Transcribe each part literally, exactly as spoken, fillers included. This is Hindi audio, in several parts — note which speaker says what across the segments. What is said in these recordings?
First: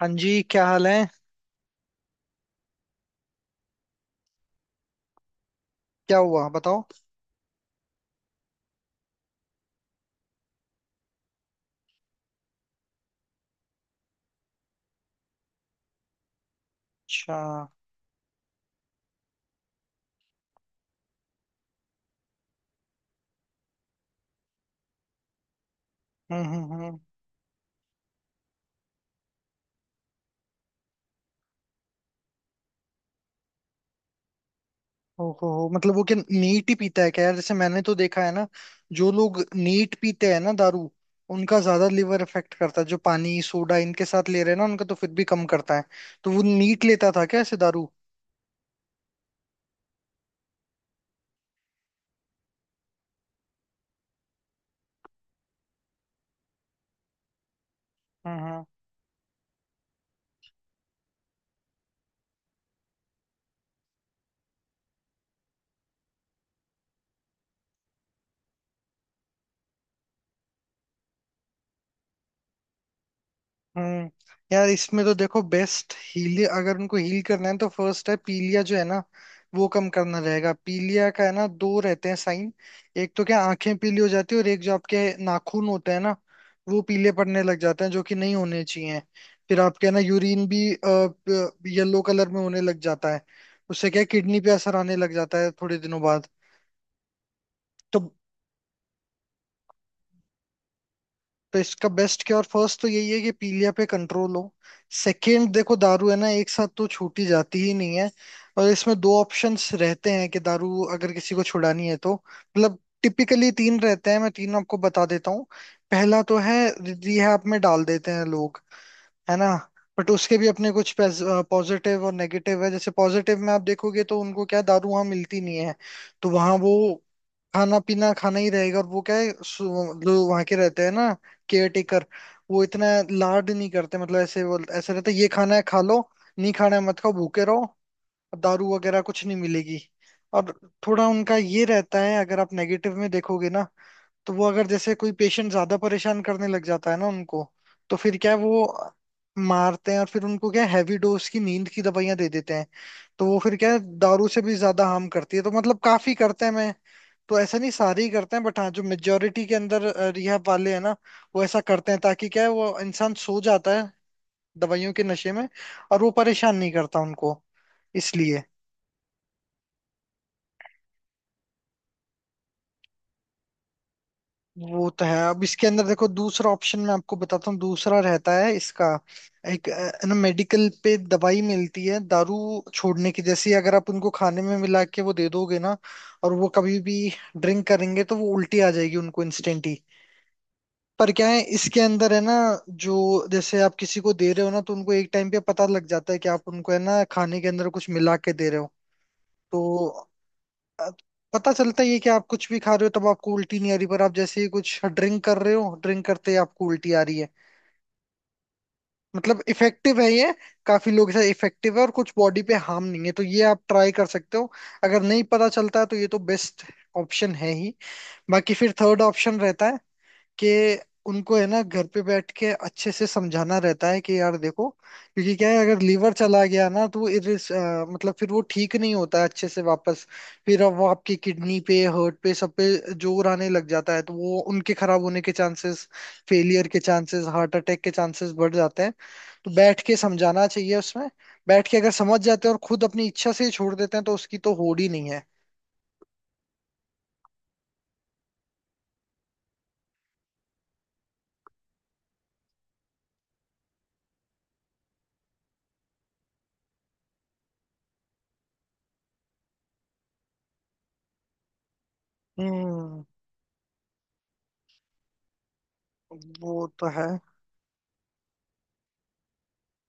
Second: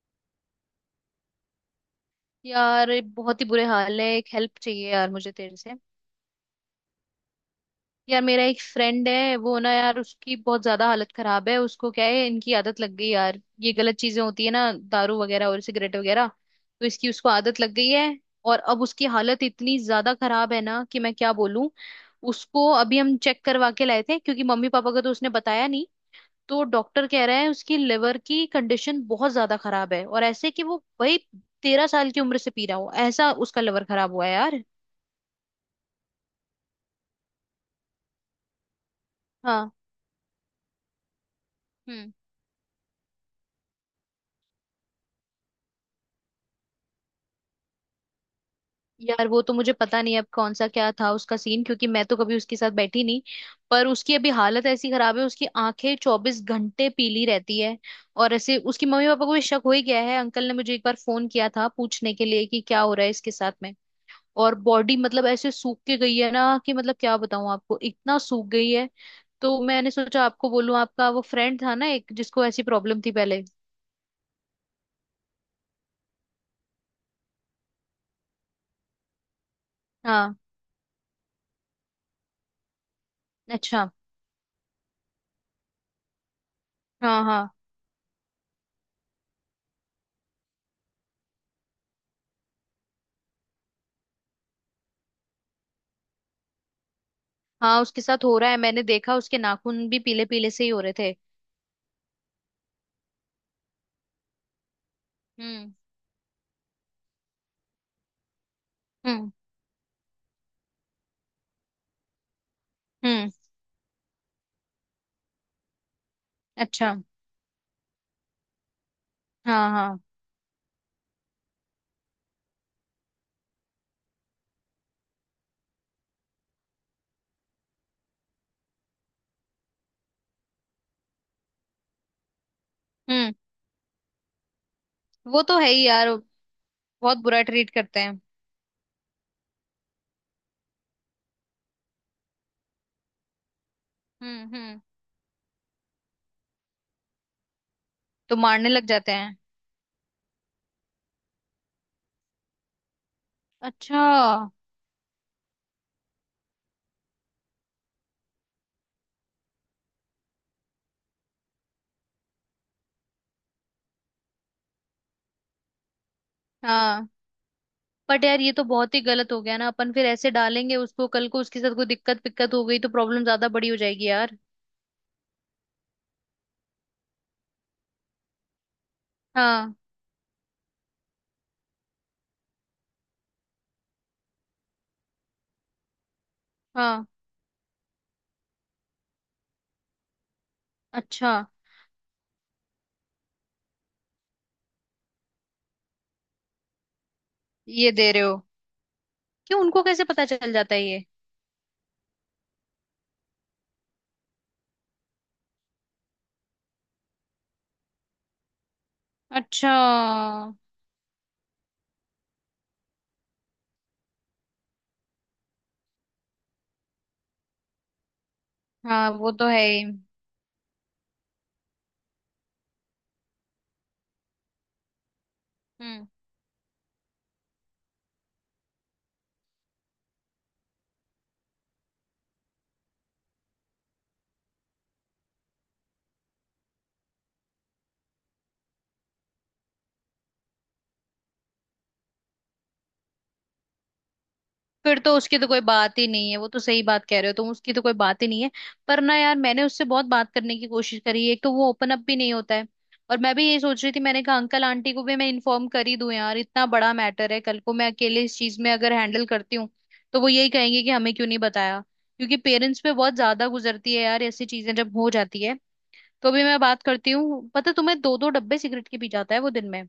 Speaker 1: हाँ जी, क्या हाल है।
Speaker 2: यार ये बहुत ही बुरे हाल है। एक हेल्प चाहिए यार मुझे तेरे से।
Speaker 1: क्या हुआ बताओ।
Speaker 2: यार मेरा एक फ्रेंड है, वो ना यार उसकी बहुत ज्यादा हालत खराब है। उसको क्या है, इनकी आदत लग गई यार, ये गलत चीजें होती है ना, दारू वगैरह और सिगरेट वगैरह। तो इसकी उसको
Speaker 1: अच्छा।
Speaker 2: आदत लग गई है। और अब उसकी हालत इतनी ज्यादा खराब है ना कि मैं क्या बोलूं। उसको अभी हम चेक करवा के लाए थे क्योंकि मम्मी पापा को तो उसने बताया नहीं।
Speaker 1: हम्म,
Speaker 2: तो
Speaker 1: हम्म, हम्म।
Speaker 2: डॉक्टर कह रहा है उसकी लिवर की कंडीशन बहुत ज्यादा खराब है, और ऐसे कि वो भाई तेरह साल की उम्र से पी रहा हो ऐसा उसका लिवर खराब हुआ है यार।
Speaker 1: ओहो हो, मतलब वो क्या नीट ही पीता है क्या यार। जैसे मैंने तो देखा है ना, जो लोग
Speaker 2: हाँ।
Speaker 1: नीट पीते हैं ना दारू, उनका ज्यादा
Speaker 2: हम्म।
Speaker 1: लीवर इफेक्ट करता है। जो पानी सोडा इनके साथ ले रहे हैं ना, उनका तो फिर भी कम करता है। तो वो नीट लेता था क्या ऐसे दारू?
Speaker 2: यार वो तो मुझे पता नहीं अब कौन सा क्या था उसका सीन, क्योंकि मैं तो कभी उसके साथ बैठी नहीं। पर उसकी अभी हालत ऐसी खराब है, उसकी आंखें चौबीस घंटे पीली रहती है। और
Speaker 1: हम्म,
Speaker 2: ऐसे
Speaker 1: हम्म।
Speaker 2: उसकी मम्मी पापा को भी शक हो ही गया है, अंकल ने मुझे एक बार फोन किया था पूछने के लिए कि क्या हो रहा है इसके साथ में। और बॉडी मतलब ऐसे सूख के गई है ना कि मतलब क्या बताऊं आपको, इतना सूख गई है। तो मैंने सोचा आपको बोलूं, आपका वो फ्रेंड था ना एक जिसको ऐसी प्रॉब्लम थी पहले।
Speaker 1: हम्म। यार, इसमें तो देखो बेस्ट हील अगर उनको हील करना है, तो फर्स्ट है पीलिया जो है ना। वो कम करना
Speaker 2: हाँ।
Speaker 1: रहेगा। पीलिया का है ना, दो रहते हैं साइन। एक तो क्या आंखें
Speaker 2: अच्छा।
Speaker 1: पीली हो जाती है, और एक जो आपके नाखून होते हैं ना, वो पीले
Speaker 2: हाँ
Speaker 1: पड़ने
Speaker 2: हाँ।
Speaker 1: लग जाते हैं जो कि नहीं होने चाहिए। फिर आपके है ना यूरिन भी येलो कलर में होने लग जाता है। उससे क्या किडनी पे असर आने लग जाता है थोड़े दिनों बाद।
Speaker 2: हाँ
Speaker 1: तो
Speaker 2: उसके साथ हो रहा है, मैंने देखा उसके नाखून भी पीले पीले से ही हो रहे थे।
Speaker 1: तो इसका बेस्ट क्या और फर्स्ट तो यही है कि पीलिया पे कंट्रोल हो। सेकंड
Speaker 2: हम्म
Speaker 1: देखो, दारू है ना, एक साथ तो छूटी जाती ही नहीं है। और इसमें दो
Speaker 2: हम्म
Speaker 1: ऑप्शंस रहते हैं कि दारू अगर किसी को छुड़ानी है तो, मतलब
Speaker 2: हम्म।
Speaker 1: टिपिकली तीन रहते हैं, मैं तीन आपको बता देता हूँ। पहला तो है
Speaker 2: अच्छा।
Speaker 1: रिहैब में डाल देते हैं लोग। है ना।
Speaker 2: हाँ हाँ।
Speaker 1: बट उसके भी अपने कुछ पॉजिटिव और नेगेटिव है। जैसे पॉजिटिव में आप देखोगे तो उनको क्या है, दारू वहां मिलती नहीं है। तो वहां वो खाना पीना खाना ही रहेगा, और वो क्या है, सु- जो वहां के रहते हैं ना, केयर टेकर, वो इतना
Speaker 2: हम्म।
Speaker 1: लाड नहीं करते। मतलब ऐसे वो ऐसे रहते हैं, ये
Speaker 2: वो
Speaker 1: खाना
Speaker 2: तो
Speaker 1: है
Speaker 2: है
Speaker 1: खा
Speaker 2: ही
Speaker 1: लो।
Speaker 2: यार।
Speaker 1: नहीं खाना है मत खाओ,
Speaker 2: बहुत बुरा
Speaker 1: भूखे रहो।
Speaker 2: ट्रीट करते हैं।
Speaker 1: दारू वगैरह कुछ नहीं मिलेगी। और थोड़ा उनका ये रहता है, अगर आप नेगेटिव में देखोगे ना। तो वो
Speaker 2: हम्म
Speaker 1: अगर
Speaker 2: हम्म।
Speaker 1: जैसे कोई पेशेंट ज्यादा परेशान करने लग जाता है ना उनको, तो फिर क्या
Speaker 2: तो
Speaker 1: है,
Speaker 2: मारने लग
Speaker 1: वो
Speaker 2: जाते हैं।
Speaker 1: मारते हैं और फिर उनको क्या, हैवी डोज की नींद की दवाइयां दे देते हैं। तो वो फिर क्या है,
Speaker 2: अच्छा।
Speaker 1: दारू से भी ज्यादा हार्म करती है, तो मतलब काफी करते हैं मैं। तो ऐसा नहीं सारे ही करते हैं, बट हाँ, जो मेजोरिटी के अंदर रिहब वाले हैं ना, वो ऐसा करते हैं ताकि क्या है, वो इंसान सो जाता है दवाइयों के नशे में, और वो परेशान नहीं करता
Speaker 2: हाँ
Speaker 1: उनको,
Speaker 2: बट यार
Speaker 1: इसलिए।
Speaker 2: ये तो बहुत ही गलत हो गया ना, अपन फिर ऐसे डालेंगे उसको, कल को उसके साथ कोई दिक्कत पिक्कत हो गई तो प्रॉब्लम ज्यादा बड़ी हो जाएगी यार।
Speaker 1: वो तो है। अब इसके अंदर देखो दूसरा ऑप्शन मैं आपको बताता हूँ, दूसरा रहता है इसका। एक
Speaker 2: हाँ।
Speaker 1: अ, ना, मेडिकल पे दवाई मिलती है दारू छोड़ने की। जैसे अगर आप उनको खाने में मिला के वो दे दोगे ना, और वो कभी
Speaker 2: हाँ।
Speaker 1: भी ड्रिंक करेंगे तो वो उल्टी आ जाएगी उनको इंस्टेंट ही। पर क्या
Speaker 2: अच्छा
Speaker 1: है इसके अंदर, है ना, जो, जैसे आप किसी को दे रहे हो ना, तो उनको एक टाइम पे पता लग जाता है कि आप उनको है ना खाने के अंदर कुछ
Speaker 2: ये दे
Speaker 1: मिला
Speaker 2: रहे
Speaker 1: के
Speaker 2: हो?
Speaker 1: दे रहे हो।
Speaker 2: क्यों, उनको
Speaker 1: तो
Speaker 2: कैसे पता चल जाता है
Speaker 1: अ,
Speaker 2: ये?
Speaker 1: पता चलता ही है कि आप कुछ भी खा रहे हो तब आपको उल्टी नहीं आ रही, पर आप जैसे ही कुछ ड्रिंक कर रहे हो, ड्रिंक करते ही आपको उल्टी आ रही है। मतलब
Speaker 2: अच्छा।
Speaker 1: इफेक्टिव है ये। काफी लोग इसे इफेक्टिव है और कुछ बॉडी पे हार्म नहीं है, तो ये आप ट्राई कर सकते हो। अगर नहीं पता चलता है तो ये तो बेस्ट ऑप्शन है ही। बाकी फिर थर्ड
Speaker 2: हाँ वो
Speaker 1: ऑप्शन
Speaker 2: तो है
Speaker 1: रहता है
Speaker 2: ही।
Speaker 1: कि उनको है ना घर पे बैठ के अच्छे से समझाना रहता है कि यार देखो, क्योंकि क्या है, अगर
Speaker 2: हम्म।
Speaker 1: लीवर चला गया ना तो वो इरिस अ, मतलब फिर वो ठीक नहीं होता है अच्छे से वापस। फिर अब वो आपकी किडनी पे, हार्ट पे, सब पे जोर आने लग जाता है, तो वो उनके खराब होने के चांसेस, फेलियर के चांसेस, हार्ट अटैक के चांसेस बढ़ जाते हैं। तो बैठ के समझाना चाहिए उसमें। बैठ के अगर समझ जाते हैं और खुद अपनी इच्छा से ही छोड़ देते हैं तो उसकी तो होड़ ही
Speaker 2: फिर
Speaker 1: नहीं
Speaker 2: तो
Speaker 1: है।
Speaker 2: उसकी तो कोई बात ही नहीं है, वो तो सही बात कह रहे हो तुम, उसकी तो कोई बात ही नहीं है। पर ना यार, मैंने उससे बहुत बात करने की कोशिश करी, एक तो वो ओपन अप भी नहीं होता है। और मैं भी ये सोच रही थी, मैंने कहा अंकल आंटी को भी मैं इन्फॉर्म कर ही दूं यार, इतना बड़ा मैटर है, कल को मैं अकेले इस चीज में अगर हैंडल करती हूँ तो वो यही कहेंगे कि हमें क्यों नहीं बताया। क्योंकि पेरेंट्स पे
Speaker 1: हम्म।
Speaker 2: बहुत ज्यादा गुजरती है यार ऐसी चीजें जब हो जाती है। तो भी मैं
Speaker 1: वो
Speaker 2: बात
Speaker 1: तो है।
Speaker 2: करती हूँ। पता है तुम्हें, दो दो डब्बे सिगरेट के पी जाता है वो दिन में।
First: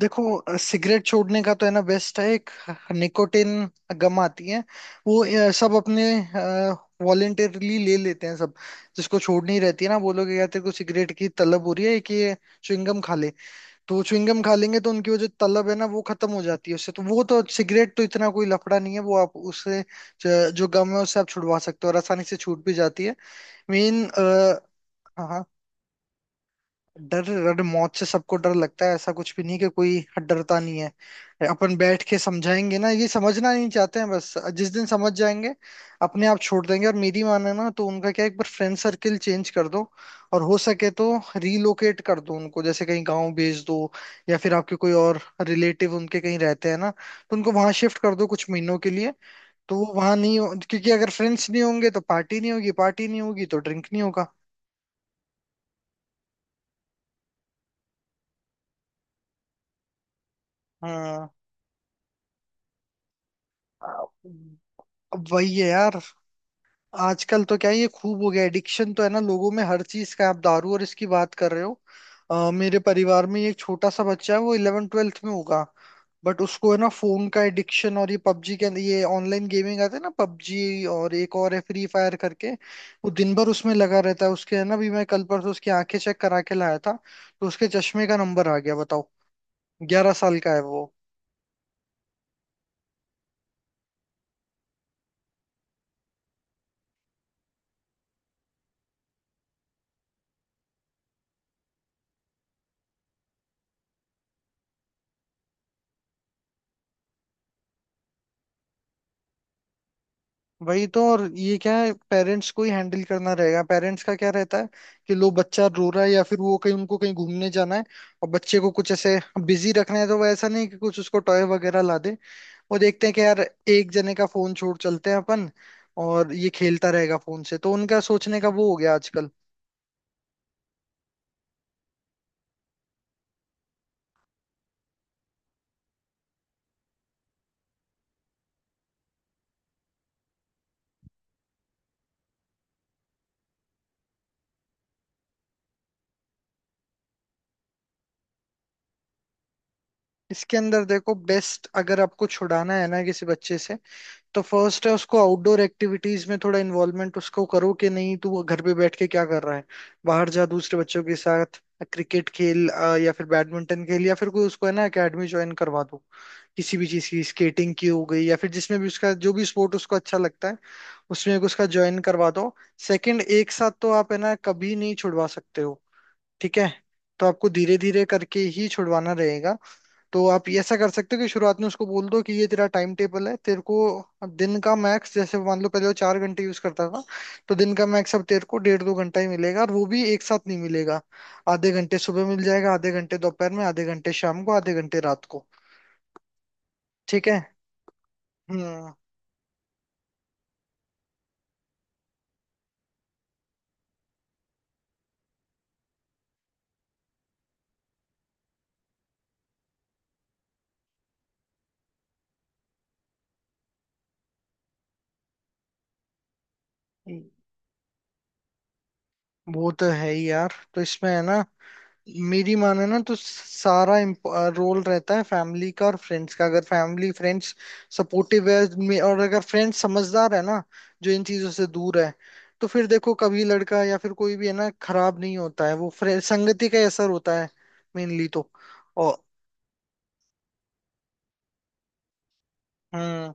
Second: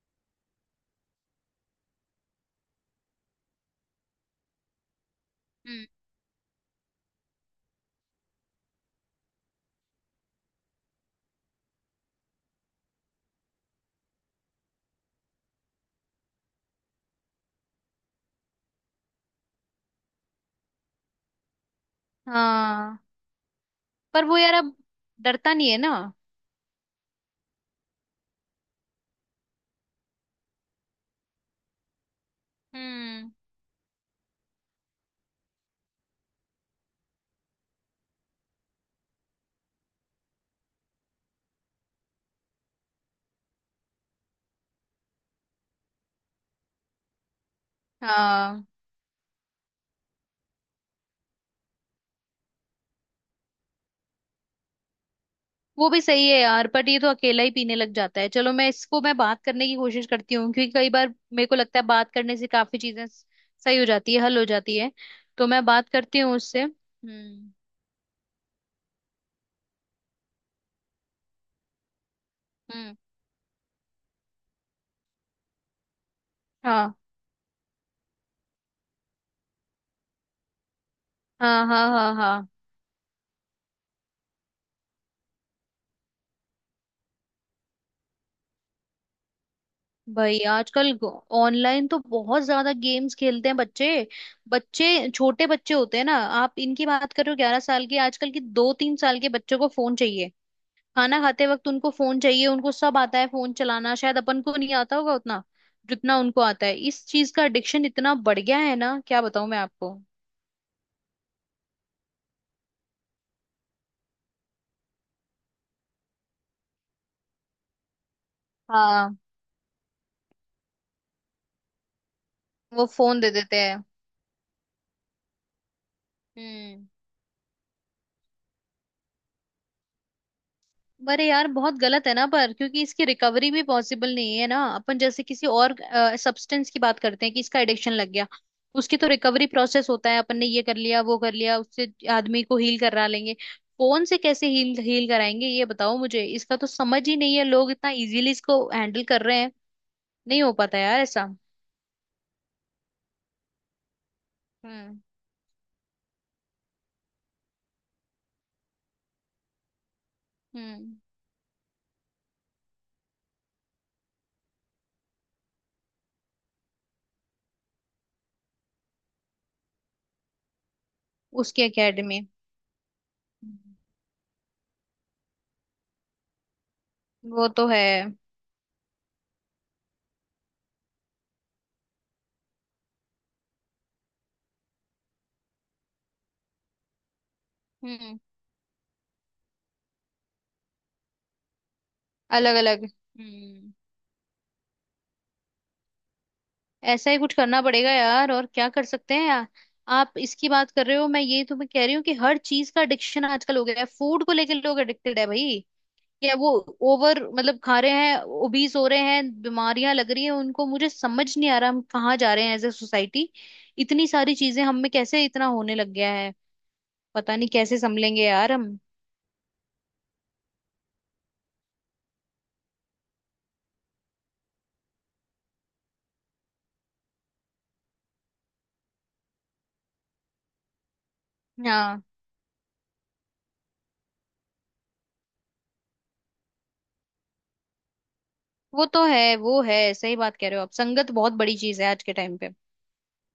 Speaker 1: देखो अ, सिगरेट छोड़ने का तो है ना बेस्ट है एक निकोटिन गम आती है। वो अ, सब
Speaker 2: हम्म।
Speaker 1: अपने वॉलेंटरली ले लेते हैं सब। जिसको छोड़नी रहती है ना, वो लोग, क्या तेरे को सिगरेट की तलब हो रही है कि ये च्युइंगम खा ले। तो वो च्युइंगम खा लेंगे तो उनकी वो जो तलब है ना, वो खत्म हो जाती है उससे। तो वो तो सिगरेट तो इतना कोई लफड़ा नहीं है, वो आप उससे ज- जो गम है उससे आप छुड़वा सकते हो, और आसानी से छूट भी
Speaker 2: हाँ
Speaker 1: जाती है। मेन।
Speaker 2: पर वो यार अब
Speaker 1: हाँ। हाँ।
Speaker 2: डरता नहीं है ना।
Speaker 1: डर, डर मौत से सबको डर लगता है, ऐसा कुछ भी नहीं कि कोई डरता नहीं है। अपन बैठ के समझाएंगे ना, ये
Speaker 2: हम्म।
Speaker 1: समझना नहीं चाहते हैं बस, जिस दिन समझ जाएंगे अपने आप छोड़ देंगे। और मेरी माने ना, तो उनका क्या है, एक बार फ्रेंड सर्किल चेंज कर दो। और हो सके तो रीलोकेट कर दो उनको, जैसे कहीं गांव भेज दो, या फिर आपके कोई और रिलेटिव उनके कहीं रहते हैं ना, तो उनको वहां शिफ्ट कर दो कुछ
Speaker 2: हाँ
Speaker 1: महीनों के लिए। तो वो वहां नहीं हो- क्योंकि अगर फ्रेंड्स नहीं होंगे तो पार्टी नहीं होगी, पार्टी नहीं होगी तो ड्रिंक नहीं होगा।
Speaker 2: वो भी सही है यार, बट ये तो अकेला ही पीने लग जाता है। चलो, मैं इसको, मैं बात करने की कोशिश करती हूँ क्योंकि कई बार
Speaker 1: हाँ।
Speaker 2: मेरे को लगता है बात करने से काफी चीजें स- सही हो जाती है, हल हो जाती है।
Speaker 1: अब
Speaker 2: तो
Speaker 1: वही
Speaker 2: मैं
Speaker 1: है
Speaker 2: बात
Speaker 1: यार।
Speaker 2: करती हूँ उससे।
Speaker 1: आजकल
Speaker 2: हम्म।
Speaker 1: तो क्या है, ये खूब हो गया एडिक्शन तो है ना लोगों में हर चीज का, आप दारू और इसकी बात कर रहे हो। अ, मेरे
Speaker 2: हम्म।
Speaker 1: परिवार में एक छोटा सा बच्चा है, वो इलेवन ट्वेल्थ में होगा। बट उसको है ना
Speaker 2: हाँ
Speaker 1: फोन का एडिक्शन, और ये पबजी के अंदर, ये ऑनलाइन गेमिंग आते हैं ना, पबजी और एक और है
Speaker 2: हाँ
Speaker 1: फ्री
Speaker 2: हाँ हाँ।
Speaker 1: फायर
Speaker 2: हाँ
Speaker 1: करके। वो दिन भर उसमें लगा रहता है। उसके है ना भी, मैं कल परसों उसकी आंखें चेक करा के लाया था। तो उसके चश्मे का नंबर आ गया बताओ। ग्यारह
Speaker 2: भाई
Speaker 1: साल का है वो।
Speaker 2: आजकल ऑनलाइन तो बहुत ज्यादा गेम्स खेलते हैं बच्चे। बच्चे, छोटे बच्चे होते हैं ना, आप इनकी बात करो ग्यारह साल के, आजकल के दो तीन साल के बच्चों को फोन चाहिए। खाना खाते वक्त उनको फोन चाहिए। उनको सब आता है, फोन चलाना शायद अपन को नहीं आता होगा उतना जितना उनको आता है। इस चीज का एडिक्शन इतना बढ़ गया है ना, क्या बताऊं मैं आपको।
Speaker 1: वही तो। और ये क्या है, पेरेंट्स को ही हैंडल करना रहेगा। पेरेंट्स का क्या रहता है कि, लो बच्चा रो रहा है या फिर वो कहीं उनको कहीं घूमने जाना है, और बच्चे को कुछ
Speaker 2: हाँ
Speaker 1: ऐसे बिजी रखना है, तो वो ऐसा नहीं कि कुछ उसको टॉय वगैरह ला दे। वो
Speaker 2: वो
Speaker 1: देखते हैं
Speaker 2: फोन
Speaker 1: कि
Speaker 2: दे
Speaker 1: यार,
Speaker 2: देते हैं।
Speaker 1: एक जने का फोन छोड़ चलते हैं अपन, और ये
Speaker 2: हम्म।
Speaker 1: खेलता रहेगा फोन से। तो उनका सोचने का वो हो गया आजकल।
Speaker 2: अरे यार बहुत गलत है ना, पर क्योंकि इसकी रिकवरी भी पॉसिबल नहीं है ना। अपन जैसे किसी और सब्सटेंस की बात करते हैं कि इसका एडिक्शन लग गया, उसकी तो रिकवरी प्रोसेस होता है, अपन ने ये कर लिया वो कर लिया उससे आदमी को हील करा लेंगे। फोन से कैसे हील हील कराएंगे ये बताओ मुझे, इसका तो समझ ही नहीं है। लोग इतना इजीली इसको हैंडल कर रहे हैं, नहीं हो
Speaker 1: इसके
Speaker 2: पाता
Speaker 1: अंदर
Speaker 2: यार
Speaker 1: देखो
Speaker 2: ऐसा।
Speaker 1: बेस्ट, अगर आपको छुड़ाना है ना किसी बच्चे से, तो फर्स्ट है
Speaker 2: हम्म।
Speaker 1: उसको आउटडोर एक्टिविटीज में थोड़ा इन्वॉल्वमेंट उसको करो कि नहीं तू वो घर पे बैठ के क्या कर रहा है। बाहर जा दूसरे
Speaker 2: हम्म।
Speaker 1: बच्चों के साथ क्रिकेट खेल, अ, या फिर बैडमिंटन खेल, या फिर कोई उसको है ना एकेडमी ज्वाइन करवा दो। किसी भी चीज की, स्केटिंग की हो गई, या फिर जिसमें भी उसका जो भी स्पोर्ट उसको अच्छा लगता है, उसमें एक
Speaker 2: उसकी
Speaker 1: उसका ज्वाइन
Speaker 2: एकेडमी।
Speaker 1: करवा दो। सेकंड, एक साथ तो आप है ना कभी नहीं छुड़वा सकते हो, ठीक है। तो
Speaker 2: वो
Speaker 1: आपको
Speaker 2: तो
Speaker 1: धीरे
Speaker 2: है।
Speaker 1: धीरे करके ही छुड़वाना रहेगा। तो आप ये ऐसा कर सकते हो कि शुरुआत में उसको बोल दो कि ये तेरा टाइम टेबल है। तेरे को दिन का मैक्स, जैसे मान लो पहले वो चार घंटे यूज करता था। तो दिन का मैक्स
Speaker 2: हम्म।
Speaker 1: अब तेरे को डेढ़ दो घंटा ही मिलेगा, और वो भी एक साथ नहीं मिलेगा। आधे घंटे सुबह मिल
Speaker 2: अलग
Speaker 1: जाएगा,
Speaker 2: अलग।
Speaker 1: आधे घंटे दोपहर में,
Speaker 2: हम्म
Speaker 1: आधे घंटे शाम को, आधे घंटे रात को।
Speaker 2: ऐसा ही
Speaker 1: ठीक
Speaker 2: कुछ
Speaker 1: है।
Speaker 2: करना पड़ेगा यार, और क्या कर
Speaker 1: हम्म।
Speaker 2: सकते हैं यार। आप इसकी बात कर रहे हो, मैं ये तुम्हें कह रही हूँ कि हर चीज का एडिक्शन आजकल हो गया है। फूड को लेकर लोग एडिक्टेड है भाई, या वो ओवर मतलब खा रहे हैं, ओबीज हो रहे हैं, बीमारियां लग रही हैं उनको। मुझे समझ नहीं आ रहा हम कहाँ जा रहे हैं एज ए सोसाइटी। इतनी सारी चीजें हम में कैसे इतना होने लग गया है, पता नहीं कैसे संभलेंगे यार हम।
Speaker 1: वो तो है ही यार, तो इसमें है ना, मेरी माने ना, तो सारा रोल रहता है फैमिली का और फ्रेंड्स का। अगर फैमिली फ्रेंड्स सपोर्टिव है, मे- और अगर फ्रेंड्स समझदार है ना, जो इन चीजों से दूर
Speaker 2: हाँ
Speaker 1: है, तो फिर देखो कभी लड़का या फिर कोई भी है ना खराब नहीं होता है वो, फ्रे- संगति का ही असर होता है मेनली तो।
Speaker 2: वो तो
Speaker 1: और।
Speaker 2: है, वो है, सही बात कह रहे हो आप, संगत बहुत बड़ी चीज है आज के टाइम पे।
Speaker 1: हम्म।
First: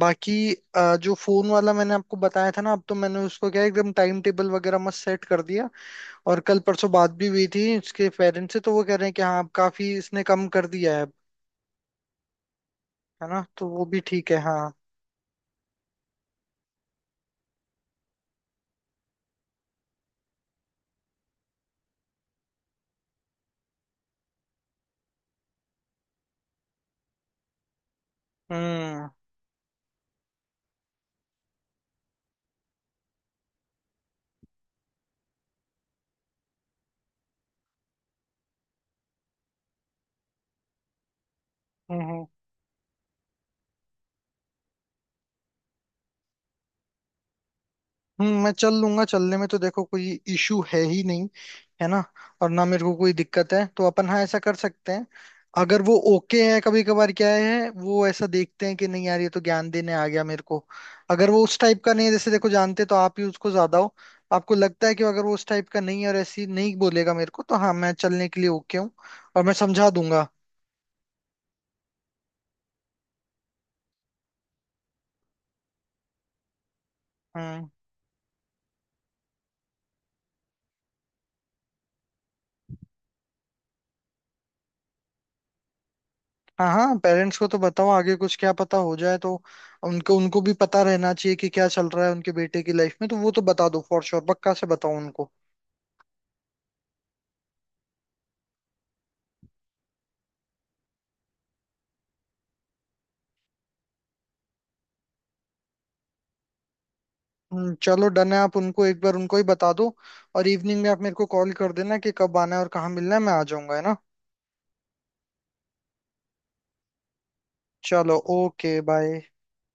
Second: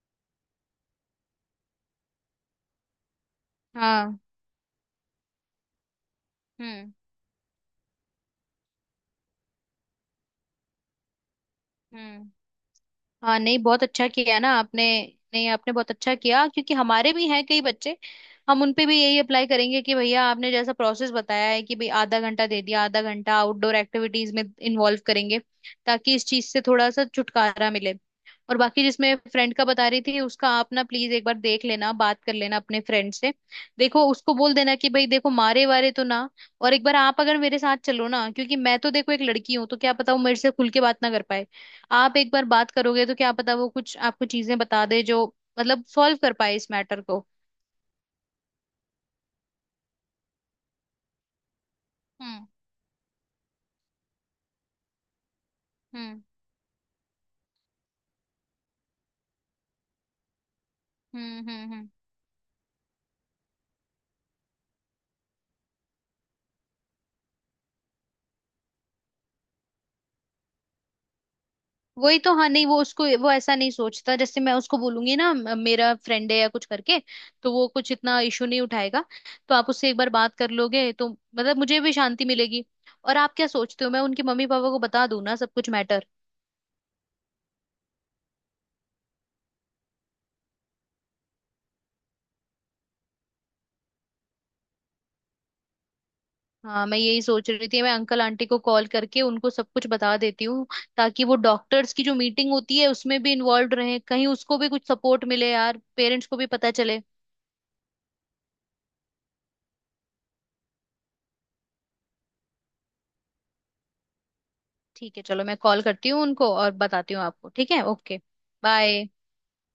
Speaker 1: बाकी अ, जो फोन वाला मैंने आपको बताया था ना, अब तो मैंने उसको क्या है, एकदम
Speaker 2: हाँ।
Speaker 1: टाइम टेबल वगैरह मस्त सेट कर दिया। और कल परसों
Speaker 2: हम्म
Speaker 1: बात भी हुई थी इसके पेरेंट्स से, तो वो कह रहे हैं कि हाँ, अब काफी इसने कम कर दिया है।
Speaker 2: हम्म।
Speaker 1: है
Speaker 2: हाँ
Speaker 1: ना,
Speaker 2: नहीं
Speaker 1: तो
Speaker 2: बहुत
Speaker 1: वो भी
Speaker 2: अच्छा
Speaker 1: ठीक है,
Speaker 2: किया ना
Speaker 1: हाँ।
Speaker 2: आपने। नहीं आपने बहुत अच्छा किया, क्योंकि हमारे भी हैं कई बच्चे, हम उन पे भी यही अप्लाई करेंगे कि भैया आपने जैसा प्रोसेस बताया है कि भाई आधा घंटा दे दिया, आधा घंटा आउटडोर एक्टिविटीज में इन्वॉल्व करेंगे ताकि इस चीज से थोड़ा सा छुटकारा मिले। और बाकी
Speaker 1: हम्म,
Speaker 2: जिसमें फ्रेंड का बता रही थी उसका, आप ना प्लीज एक बार देख लेना, बात कर लेना अपने फ्रेंड से। देखो उसको बोल देना कि भाई देखो मारे वारे तो ना, और एक बार आप अगर मेरे साथ चलो ना, क्योंकि मैं तो देखो एक लड़की हूँ, तो क्या पता वो मेरे से खुल के बात ना कर पाए।
Speaker 1: हम्म,
Speaker 2: आप
Speaker 1: हम्म,
Speaker 2: एक बार बात करोगे तो क्या पता वो कुछ आपको चीजें बता दे जो मतलब सॉल्व कर पाए इस मैटर को।
Speaker 1: हम्म। मैं चल लूंगा, चलने में तो देखो कोई इशू है ही नहीं। है ना।
Speaker 2: हम्म
Speaker 1: और ना मेरे को कोई दिक्कत है, तो अपन हाँ ऐसा कर सकते हैं। अगर वो
Speaker 2: हम्म
Speaker 1: ओके है, कभी कभार क्या है वो ऐसा देखते हैं कि नहीं यार, ये तो ज्ञान देने आ गया मेरे को। अगर
Speaker 2: हम्म
Speaker 1: वो उस
Speaker 2: हम्म
Speaker 1: टाइप
Speaker 2: हम्म।
Speaker 1: का नहीं है, जैसे देखो जानते तो आप ही उसको ज्यादा हो। आपको लगता है कि अगर वो उस टाइप का नहीं है और ऐसी नहीं बोलेगा मेरे को, तो हाँ, मैं चलने के लिए ओके हूँ। और मैं समझा दूंगा।
Speaker 2: वही तो। हाँ नहीं वो उसको, वो ऐसा नहीं सोचता, जैसे मैं उसको बोलूंगी ना म- मेरा फ्रेंड है या कुछ करके, तो वो
Speaker 1: हम्म।
Speaker 2: कुछ इतना इशू नहीं उठाएगा। तो आप उससे एक बार बात कर लोगे तो मतलब मुझे भी शांति मिलेगी। और आप क्या सोचते हो, मैं उनके मम्मी पापा को बता दूं ना सब कुछ मैटर?
Speaker 1: हाँ, हाँ, पेरेंट्स को तो बताओ, आगे कुछ क्या पता हो जाए तो। उनको उनको भी पता रहना चाहिए कि क्या चल रहा है उनके बेटे की लाइफ में, तो वो तो बता दो फॉर श्योर, पक्का से बताओ उनको।
Speaker 2: हाँ मैं यही सोच रही थी, मैं अंकल आंटी को कॉल करके उनको सब कुछ बता देती हूँ, ताकि वो डॉक्टर्स की जो मीटिंग होती है उसमें भी इन्वॉल्व रहे, कहीं उसको भी कुछ सपोर्ट मिले यार, पेरेंट्स को भी पता चले।
Speaker 1: हम्म, चलो डन है, आप उनको एक बार, उनको ही बता दो। और इवनिंग में आप मेरे को कॉल कर देना कि कब आना है और कहाँ मिलना है, मैं आ जाऊंगा है ना।
Speaker 2: ठीक है, चलो मैं कॉल करती हूँ उनको और बताती हूँ आपको। ठीक है,
Speaker 1: चलो,
Speaker 2: ओके,
Speaker 1: ओके,
Speaker 2: बाय।
Speaker 1: बाय।